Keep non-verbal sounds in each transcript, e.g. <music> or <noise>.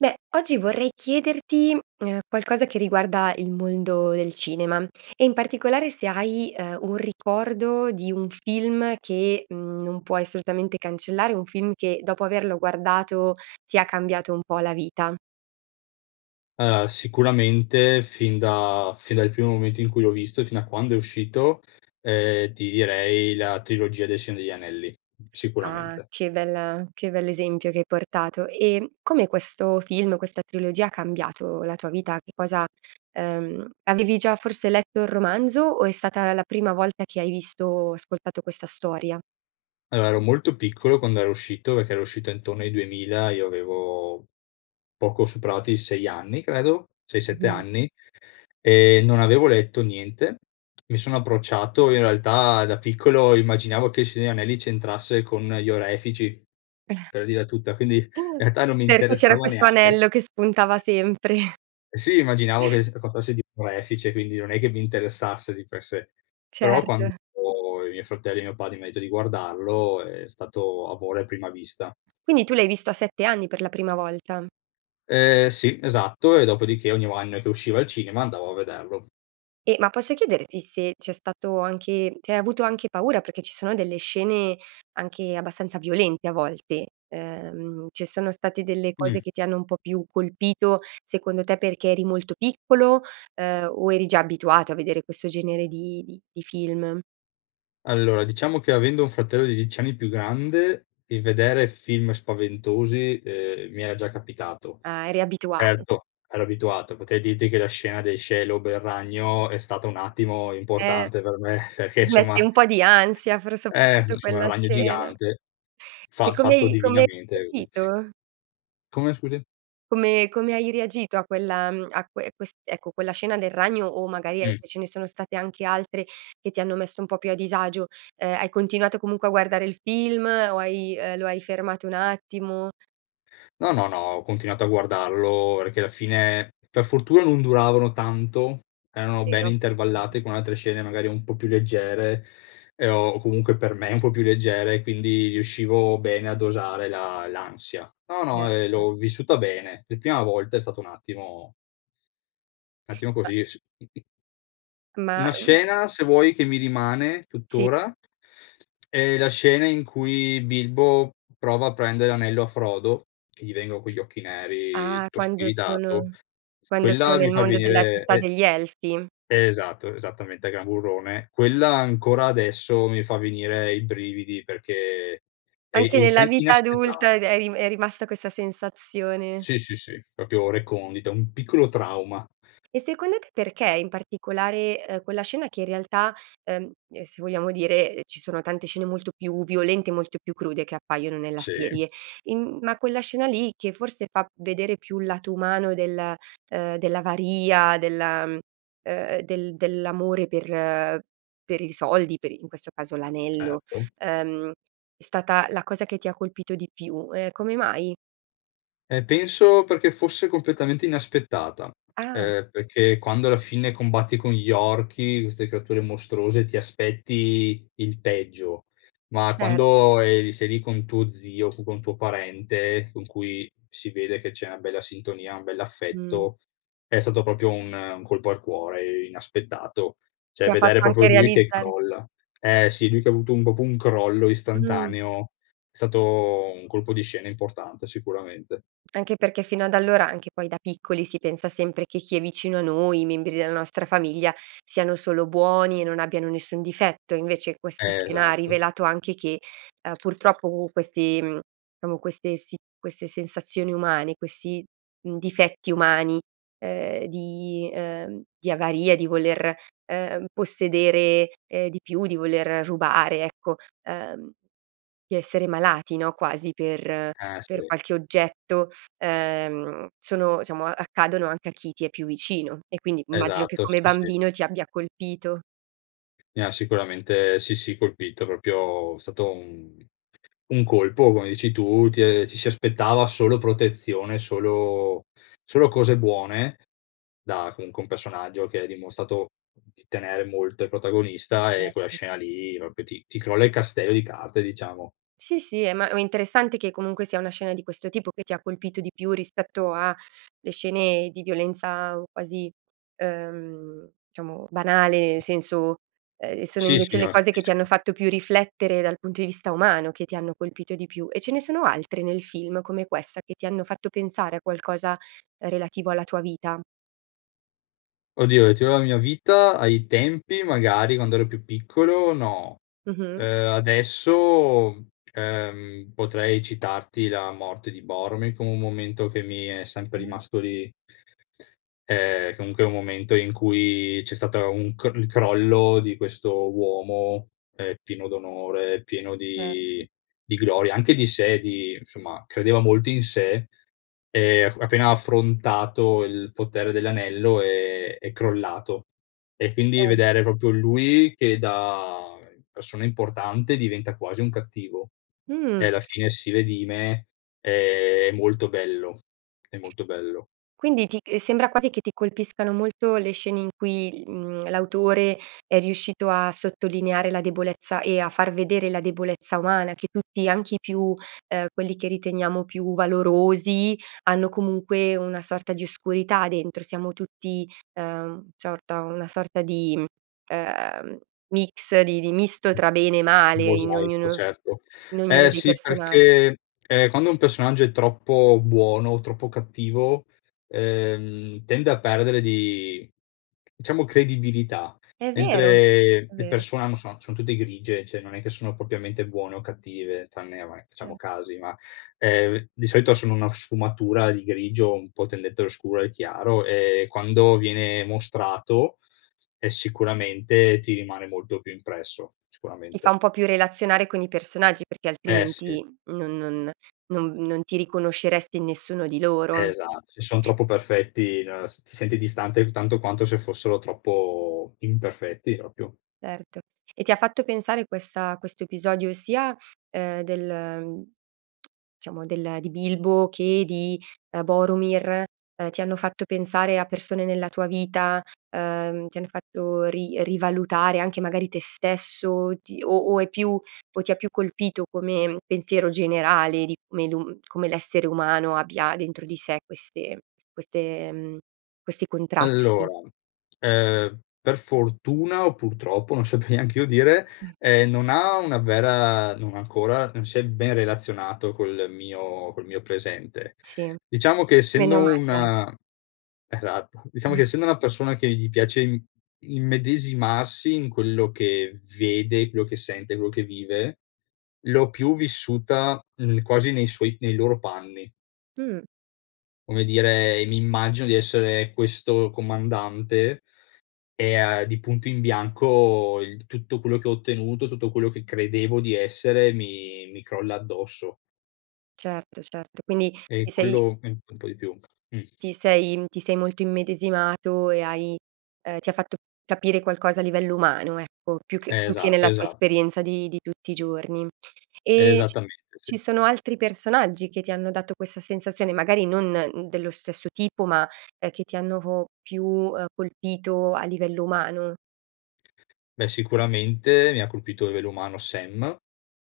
Beh, oggi vorrei chiederti, mhmm, qualcosa che riguarda il mondo del cinema, e in particolare se hai, uhm, un ricordo di un film che, mhmm, non puoi assolutamente cancellare, o un film che dopo averlo guardato ti ha cambiato un po' la vita. Allora, sicuramente fin da fin dal primo momento in cui l'ho visto e fino a quando è uscito, ehm, ti direi la trilogia del Signore degli Anelli, Ah, sicuramente. che bella che bell'esempio che hai portato, e come questo film, questa trilogia ha cambiato la tua vita? Che cosa ehm, avevi già forse letto il romanzo o è stata la prima volta che hai visto o ascoltato questa storia? Allora ero molto piccolo quando era uscito, perché era uscito intorno ai 2000, e io avevo poco superato i 6 anni, credo, 6, 7 <unintelligible> anni. Ehm, non avevo letto niente, mi sono approcciato in realtà, da piccolo immaginavo che Il Signore negli Anelli c'entrasse con gli orefici, <chuckles> per dirla tutta. Quindi, <unintelligible> <chuckles> realtà non mi perché c'era interessava questo neanche. anello che spuntava sempre. <chuckles> Eh, sì immaginavo <chuckles> che s <unintelligible> orefice, quindi non è che mi interessasse di per sé. Però, quando Certo. i miei fratelli e mio padre mi ha detto di guardarlo è stato amore a prima vista. Quindi tu l'hai visto a 7 anni per la prima volta? Ehm, sì, esatto e dopodiché ogni anno che usciva al cinema andavo a vederlo. E ma posso chiederti se c'è stato anche cioè hai avuto anche paura, perché ci sono delle scene anche abbastanza violente a volte. Uhm, ci sono state delle cose Mh. che ti hanno un po' più colpito secondo te perché eri molto piccolo, uhm, o eri già abituato a vedere questo genere di di di film? Allora, diciamo che avendo un fratello di 10 anni più grande, il vedere film spaventosi, ehm, mi era già capitato. Ah, eri abituato. Erto, ero abituato, potrei dirti che la scena dei Shelob er ragno è stata un attimo Eh importante per me perché mette somma un po' di ansia pro Ehm, soprattutto, insomma è quella un ragno scena. gigante. E Fa come fatto hai e come hai divinamente quindi reagito? Come scusi? Come come hai reagito a quella, mhmm a quel quest ecco, quella scena del ragno, o magari e Mh. ce ne sono state anche altre che ti hanno messo un po' più a disagio? Uhm, hai continuato comunque a guardare il film o hai uhm lo hai fermato un attimo? No no no ho continuato a guardarlo perché alla fine per fortuna non duravano tanto, erano ben Vero, è vero. intervallate con altre scene magari un po' più leggere, e ho comunque per me un po' più leggere e quindi riuscivo bene a dosare la l'ansia. No, no, Certo, ehm, cer l'ho vissuta bene. La prima volta è stata un attimo un attimo Ma così s mh-mh. Ma Una uhm scena se vuoi che mi rimane Sì. tuttora, <smacks lips> è la scena in cui Bilbo prova a prendere l'anello a Frodo che gli vengono quegli occhi neri, Ah, tutto quando spiritato. sono quando sono Quella mi nel fa mondo della venire città e degli elfi? esatto, esattamente, Gran Burrone. Quella ancora adesso mi fa venire i brividi, perché, è è Anche nella isen vita adulta è d inaspettata. è ri è rimasta questa sensazione. Sì, sì, sì, proprio recondita, un piccolo trauma. E secondo te perché in particolare, uhm, quella scena, che in realtà, ehm, se vogliamo dire ci sono tante scene molto più violente, molto più crude che appaiono nella Sì. serie, in, mhmm ma quella scena lì che forse fa vedere più il lato umano del, uhm dell'avaria, della mhmm, del dell'amore per per i soldi, per in questo caso l'anello. Certo. Ehm, è stata la cosa che ti colpito di più. Ehm, come mai? Ehm, penso perché fosse completamente inaspettata; <smacks lips> Ah. ehm, perché quando alla fine combatti con gli orchi, queste creature mostruose, ti aspetti il peggio; ma Certo. quando eri sei lì con tuo zio, con un tuo parente, con cui si vede che c'è una bella sintonia, un Mh. bell'affetto, è stato proprio un un colpo al cuore, inaspettato. Cioè Ti ha fatto vedere proprio anche lui che realizzare crolla. Eh sì, lui che ha avuto un proprio un crollo Mh. istantaneo, è stato un colpo di scena importante, sicuramente. Anche perché fino ad allora, anche poi da piccoli, si pensa sempre che chi è vicino a noi, i membri della nostra famiglia siano solo buoni e non abbiano nessun difetto, invece questa scena ha Esatto. rivelato anche che, uhm, purtroppo questi, mhmm diciamo queste si queste sensazioni umane, questi, mhmm, difetti umani, ehm, di ehm, di avaria, di voler, e ehm, possedere, ehm, di più, di voler rubare ecco, uhm, di essere malati no, quasi per Ah, per sì. qualche oggetto, uhm, sono diciamo accadono anche a chi ti è più vicino, e quindi immagino che Esatto, come sì, sì. bambino ti abbia colpito. Mi ha sicuramente, sì, sì colpito, proprio è stato un un colpo come dici tu. Ti e ci si aspettava solo protezione, solo solo cose buone, da comunque un personaggio che ha dimostrato di tenere molto al protagonista, e quella Certo. scena lì proprio ti ti crolla il castello di carte diciamo. Sì, sì, eh, ma ma interessante che comunque sia una scena di questo tipo che ti ha colpito di più rispetto a le scene di violenza quasi, ehm, diciamo banale, nel senso, ehm, sono Sì, sì, invece le no, cose che ti capisco. hanno fatto più riflettere dal punto di vista umano che ti hanno colpito di più. E ce ne sono altre nel film come questa, che ti hanno fatto pensare a qualcosa relativo alla tua vita? Oh Dio, c'era la mia vita ai tempi magari, quando ero più piccolo no. Mh-mh. Ehm, adesso, ehm, potrei citarti la morte di Boromir, come un momento che mi è sempre Ah. rimasto lì. Eh, comunque un momento in cui c'è stata un cr il crollo di questo uomo, ehm, pieno d'onore, pieno Certo. di di gloria, anche di sé di insomma credeva molto in sé, ehm, e appena ha affrontato il potere dell'anello è è crollato. E quindi Cer vedere proprio lui che da persona importante diventa quasi un cattivo, e Mh. alla fine si redime, è molto bello è molto bello. Quindi ti c sembra quasi che ti colpiscano molto le scene in cui, mhmm, l'autore è riuscito a sottolineare la debolezza e a far vedere la debolezza umana che tutti, anche i più uhm, quelli che riteniamo più valorosi, hanno comunque una sorta di oscurità dentro. Siamo tutti, uhm, ciorta una sorta di, mhmm, ehm, mix di di misto tra bene e Un male, in mosaico ognuno certo. in ognuno Ehm, dei sì persona perché, ehm, quando un personaggio è troppo buono o troppo cattivo, ehm, tende a perdere di diciamo credibilità, È vero. mentre È le vero. persone hanno son sono tutte grigie, cioè non è che sono propriamente buone o cattive tranne, ehm, vabbè Ce facciamo casi va; ehm, di solito sono una sfumatura di grigio un po' tendente allo scuro e al chiaro, e quando viene mostrato è sicuramente ti rimane molto più impresso. Ti fa Sicuramente. un po' più relazionare con i personaggi, perché Eh sì. altrimenti non non non non ti riconosceresti in nessuno di loro. Esatto, se son troppo perfetti no s ti senti distante, tanto quanto se fossero troppo imperfetti, proprio. Erto. E ti ha fatto pensare questa questo episodio sia, uhm, del <clicks tongue> diciamo del di Bilbo che di, ehm, Borumir, ehm, ti hanno fatto pensare a persone nella tua vita, uhm, ti hanno fatto ri rivalutare anche magari te stesso, o ti o o è più o ti ha più colpito come pensiero generale, di come l'u come l'essere umano abbia dentro di sé queste queste, mhmm questi contrasti? Allora, ehm, per fortuna o purtroppo, non saprei neanch'io dire, <snorts> ehm, non ha una vera non ancora, non si è ben relazionato col mio col mio presente. Sì. Diciamo che essendo Meno mal dai. una esatto, diciamo che <chuckles> essendo una persona che gli piace im immedesimarsi in quello che vede, quello che sente, quello che vive, l'ho più vissuta, mhmm, quasi nei suoi nei loro panni. Mh. Come dire mi immagino di essere questo comandante, e a di punto in bianco il tutto quello che ho ottenuto, tutto quello che credevo di essere mi mi crolla addosso. Certo, certo. Quindi E ti sei quello mi un po' di più. Mh. ti sei, mhmm ti sei molto immedesimato e hai ehm, ti ha fatto capire qualcosa a livello umano ecco, più che più che Esatto, nella tua esa esperienza, di di tutti i giorni. E ci s Esattamente sì. ci sono altri personaggi che ti hanno dato questa sensazione, magari non dello stesso tipo ma, ehm, che ti hanno po più, ehm, colpito a livello umano? Beh, sicuramente mi ha colpito a livello umano Sam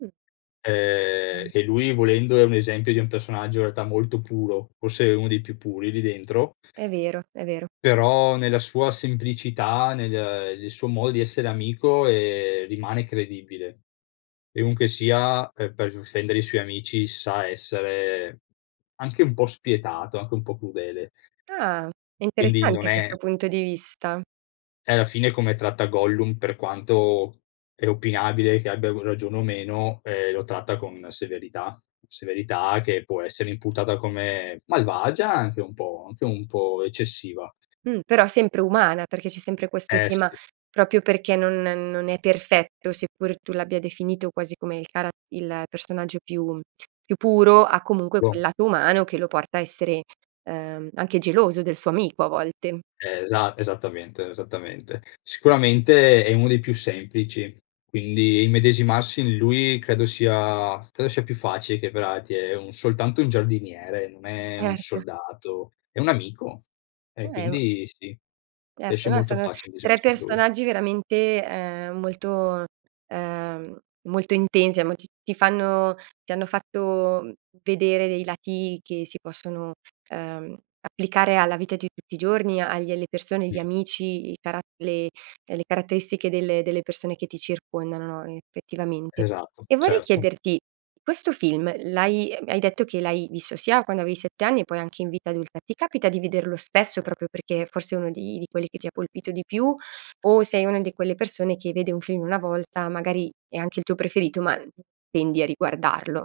Mh. ehm, <unintelligible> che lui volendo è un esempio di un personaggio in realtà molto puro, forse uno dei più puri lì dentro È vero, è vero. però nella sua semplicità, nel, ehm nel suo modo di essere amico, ehm, rimane credibile. Chiunque sia, ehm, per difendere i suoi amici, sa essere anche un po' spietato, anche un po' crudele. Ah. È Quindi non interessante è questo punto di vista. Eh, alla fine come tratta Gollum, per quanto è opinabile che abbia r ragione o meno, ehm, lo tratta con severità; severità che può essere imputata come malvagia anche un po'. Anche un po' eccessiva. Mh, però sempre umana, perché c'è sempre questo Eh tema: sì. proprio perché non non è perfetto, seppur tu l'abbia definito quasi come il cara il personaggio più, mhmm più puro, ha comunque No. quel lato umano che lo porta a essere, ehm, anche geloso del suo amico a volte. Esa esattamente, esattamente. Sicuramente è uno dei più semplici, quindi immedesimarsi in lui credo sia credo sia più facile che per altri è un soltanto un giardiniere, non è un Erto. soldato. È un amico, e È u quindi sì. Riesce Erto, no molto sono facile 3 immedesimarsi in lui. personaggi veramente, ehm, molto ehm, molto intensi mo ti ti fanno ti hanno fatto, mhmm, vedere dei lati che si possono, uhm, applicare alla vita di tutti i giorni, agli alle persone, Mh. gli amici, i carat le le caratteristiche delle delle persone che ti circondano no, effettivamente. Esatto. E vorrei Certo. chiederti: questo film l'hai hai detto che l'hai visto sia quando avevi 7 anni e poi anche in vita adulta. Ti capita di vederlo spesso, proprio perché forse uno di di quelli che ti ha colpito di più, o sei una di quelle persone che vede un film 1 volta, magari è anche il tuo preferito, ma n tendi a riguardarlo?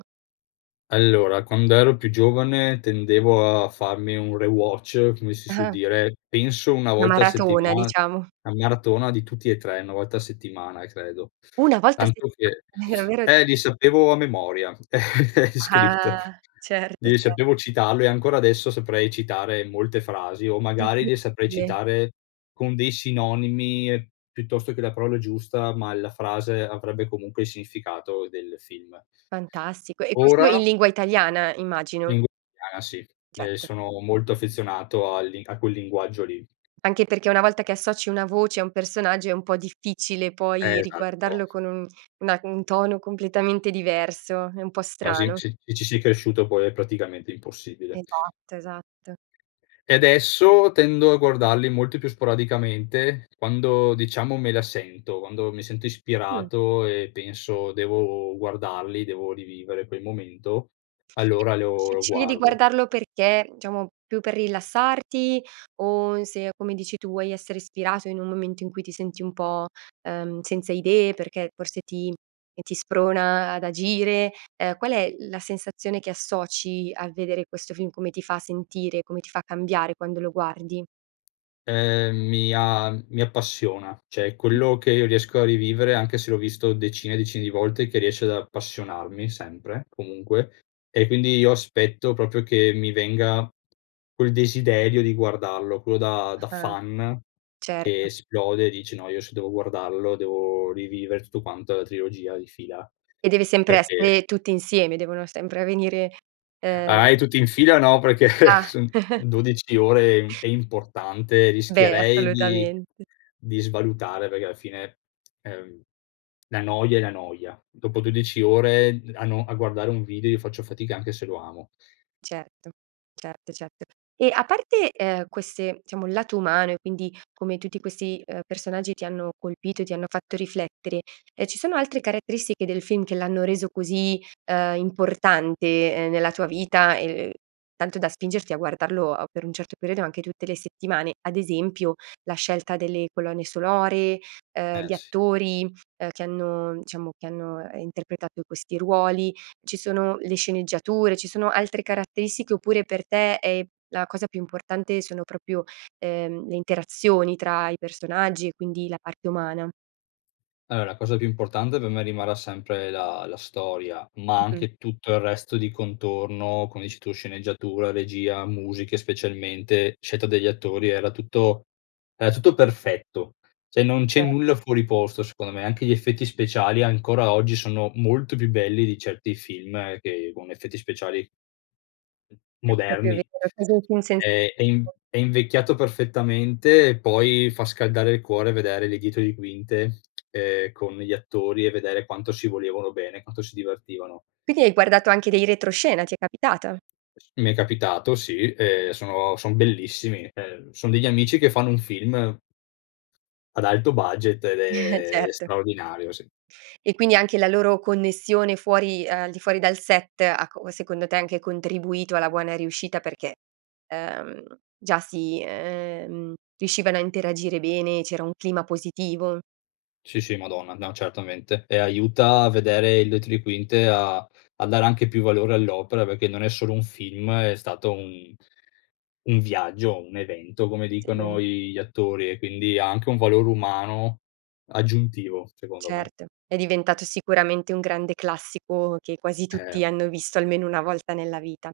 Allora, quand'ero più giovane tendevo a farmi un rewatch, come si su Ah. dire, penso 1 Una volta a maratona settimana diciamo. la maratona di tutti e 3, 1 volta a settimana credo; 1 volta a tanto che settimana, è <sucks teeth> davvero eh, li sapevo a memoria, <chuckles> gli script. Ah! Certo, Glieli cer sapevo citarlo e ancora adesso saprei citare molte frasi, o magari le saprei Incredibile. citare con dei sinonimi, piuttosto che la parola giusta, ma la frase avrebbe comunque il significato del film. Fantastico, e questo in Ora lingua italiana, immagino. Lingu ah sì. Ehm, Certo. sono molto affezionato al li a quel linguaggio lì. Anche perché una volta che associ una voce a un personaggio è un po' difficile Eh, poi esatto. riguardarlo con un una un tono completamente diverso. È un po' Quasi strano. sì. Ci ci si cresciuto poi è praticamente impossibile. Esatto, esatto. E adesso tendo a guardarli molto più sporadicamente, quando diciamo me la sento, quando mi sento Mh. ispirato e penso: "Devo guardarli, devo rivivere quel momento", allora lo Sce lo scegli di guardo. guardarlo perché, diciamo più per rilassarti, o se, come dici tu, vuoi essere ispirato in un momento in cui ti senti un po', uhm, senza idee, perché forse ti e ti sprona ad agire. Ehm, qual è la sensazione che associ a vedere questo film, come ti fa sentire, come ti fa cambiare quando lo guardi? Ehm, mi a mi appassiona. Cioè, Mh. quello che io riesco a rivivere anche se l'ho visto decine e decine di volte, che riesce ad appassionarmi sempre, comunque, e quindi io aspetto proprio che mi venga quel desiderio di guardarlo, quello da da Ah, fan che certo. esplode e dice: “No, io se devo guardarlo devo rivivere tutto quanto, la trilogia di fila”, E deve sempre perché essere tutti insieme, devono sempre venire, ehm Ah, eh, tutti in fila no, perché <chuckles> Ah. son <chuckles> son 12 ore, è im è importante, Beh, rischierei di assolutamente. di svalutare, perché alla fine, <tsk> ehm, la noia è la noia. Dopo 12 ore a no a guardare un video io faccio fatica, anche se lo amo. Certo. Certo, certo. E a parte, ehm, queste, diciamo, il lato umano e quindi come tutti questi, uhm, personaggi ti hanno colpito e ti hanno fatto riflettere, ehm, ci sono altre caratteristiche del film che l'hanno reso così, uhm, importante nella tua vita, ehm, tanto da spingerti a guardarlo, uhm, per un certo periodo anche tutte le settimane? Ad esempio la scelta delle colonne sonore, uhm, Eh gli sì. attori, uhm, che hanno diciamo, che hanno interpretato questi ruoli? Ci sono le sceneggiature, ci sono altre caratteristiche oppure per te è la cosa più importante sono proprio, ehm, le interazioni tra i personaggi e quindi la parte umana? Allora la cosa più importante per me rimarrà sempre la la storia, ma Mh-mh. anche tutto il resto di contorno, come dici tu: sceneggiatura, regia, musiche specialmente, scelta degli attori. Era tutto era tutto perfetto cioè, non c'è nulla Certe. fuori posto secondo me. Anche gli effetti speciali, ancora oggi, sono molto più belli di certi film che con effetti speciali È proprio moderni. vero. E così, infine cioè Ehm, è in <unintelligible> è invecchiato perfettamente, e poi fa scaldare il cuore vedere le dietro di quinte, ehm, con gli attori e vedere quanto si volevano bene e quanto si divertivano. Perchè hai guardato anche dei retroscena? Ti è capitata? Mi è capitato sì, ehm, sono son bellissimi. Ehm, son degli amici che fanno un film ad alto budget, ed <chuckles> è Certo. straordinario sì. E quindi anche la loro connessione fuori uhm, al di fuori dal set ha co ha secondo te anche contribuito alla buona riuscita perché, ehm, già si ehm, riuscivano a interagire bene? C'era un clima positivo? Sì, sì, madonna! No certamente, e aiuta a vedere il dietro li quinte, a a dare anche più valore all'opera perché non è solo un film: è stato un un viaggio o un evento, come Sia. dicono i gli attori, e quindi ha anche un valore umano aggiuntivo, secondo me. Certo, è diventato sicuramente un grande classico che quasi Eh. tutti hanno visto almeno 1 volta nella vita.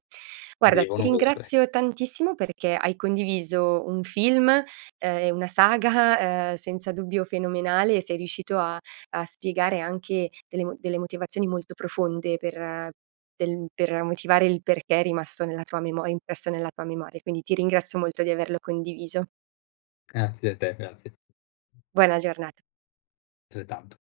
Guarda ti Devono vederle. ringrazio tantissimo perché hai condiviso un film, ehm, e una saga, uhm, senza dubbio fenomenale, e sei riuscito a a spiegare anche delle mo delle motivazioni molto profonde per del mhmm, per motivare il perché è rimasto nella tua memo impresso nella tua memoria, quindi ti ringrazio molto di averlo condiviso. Grazie a te, grazie. Buona giornata. Altrettanto.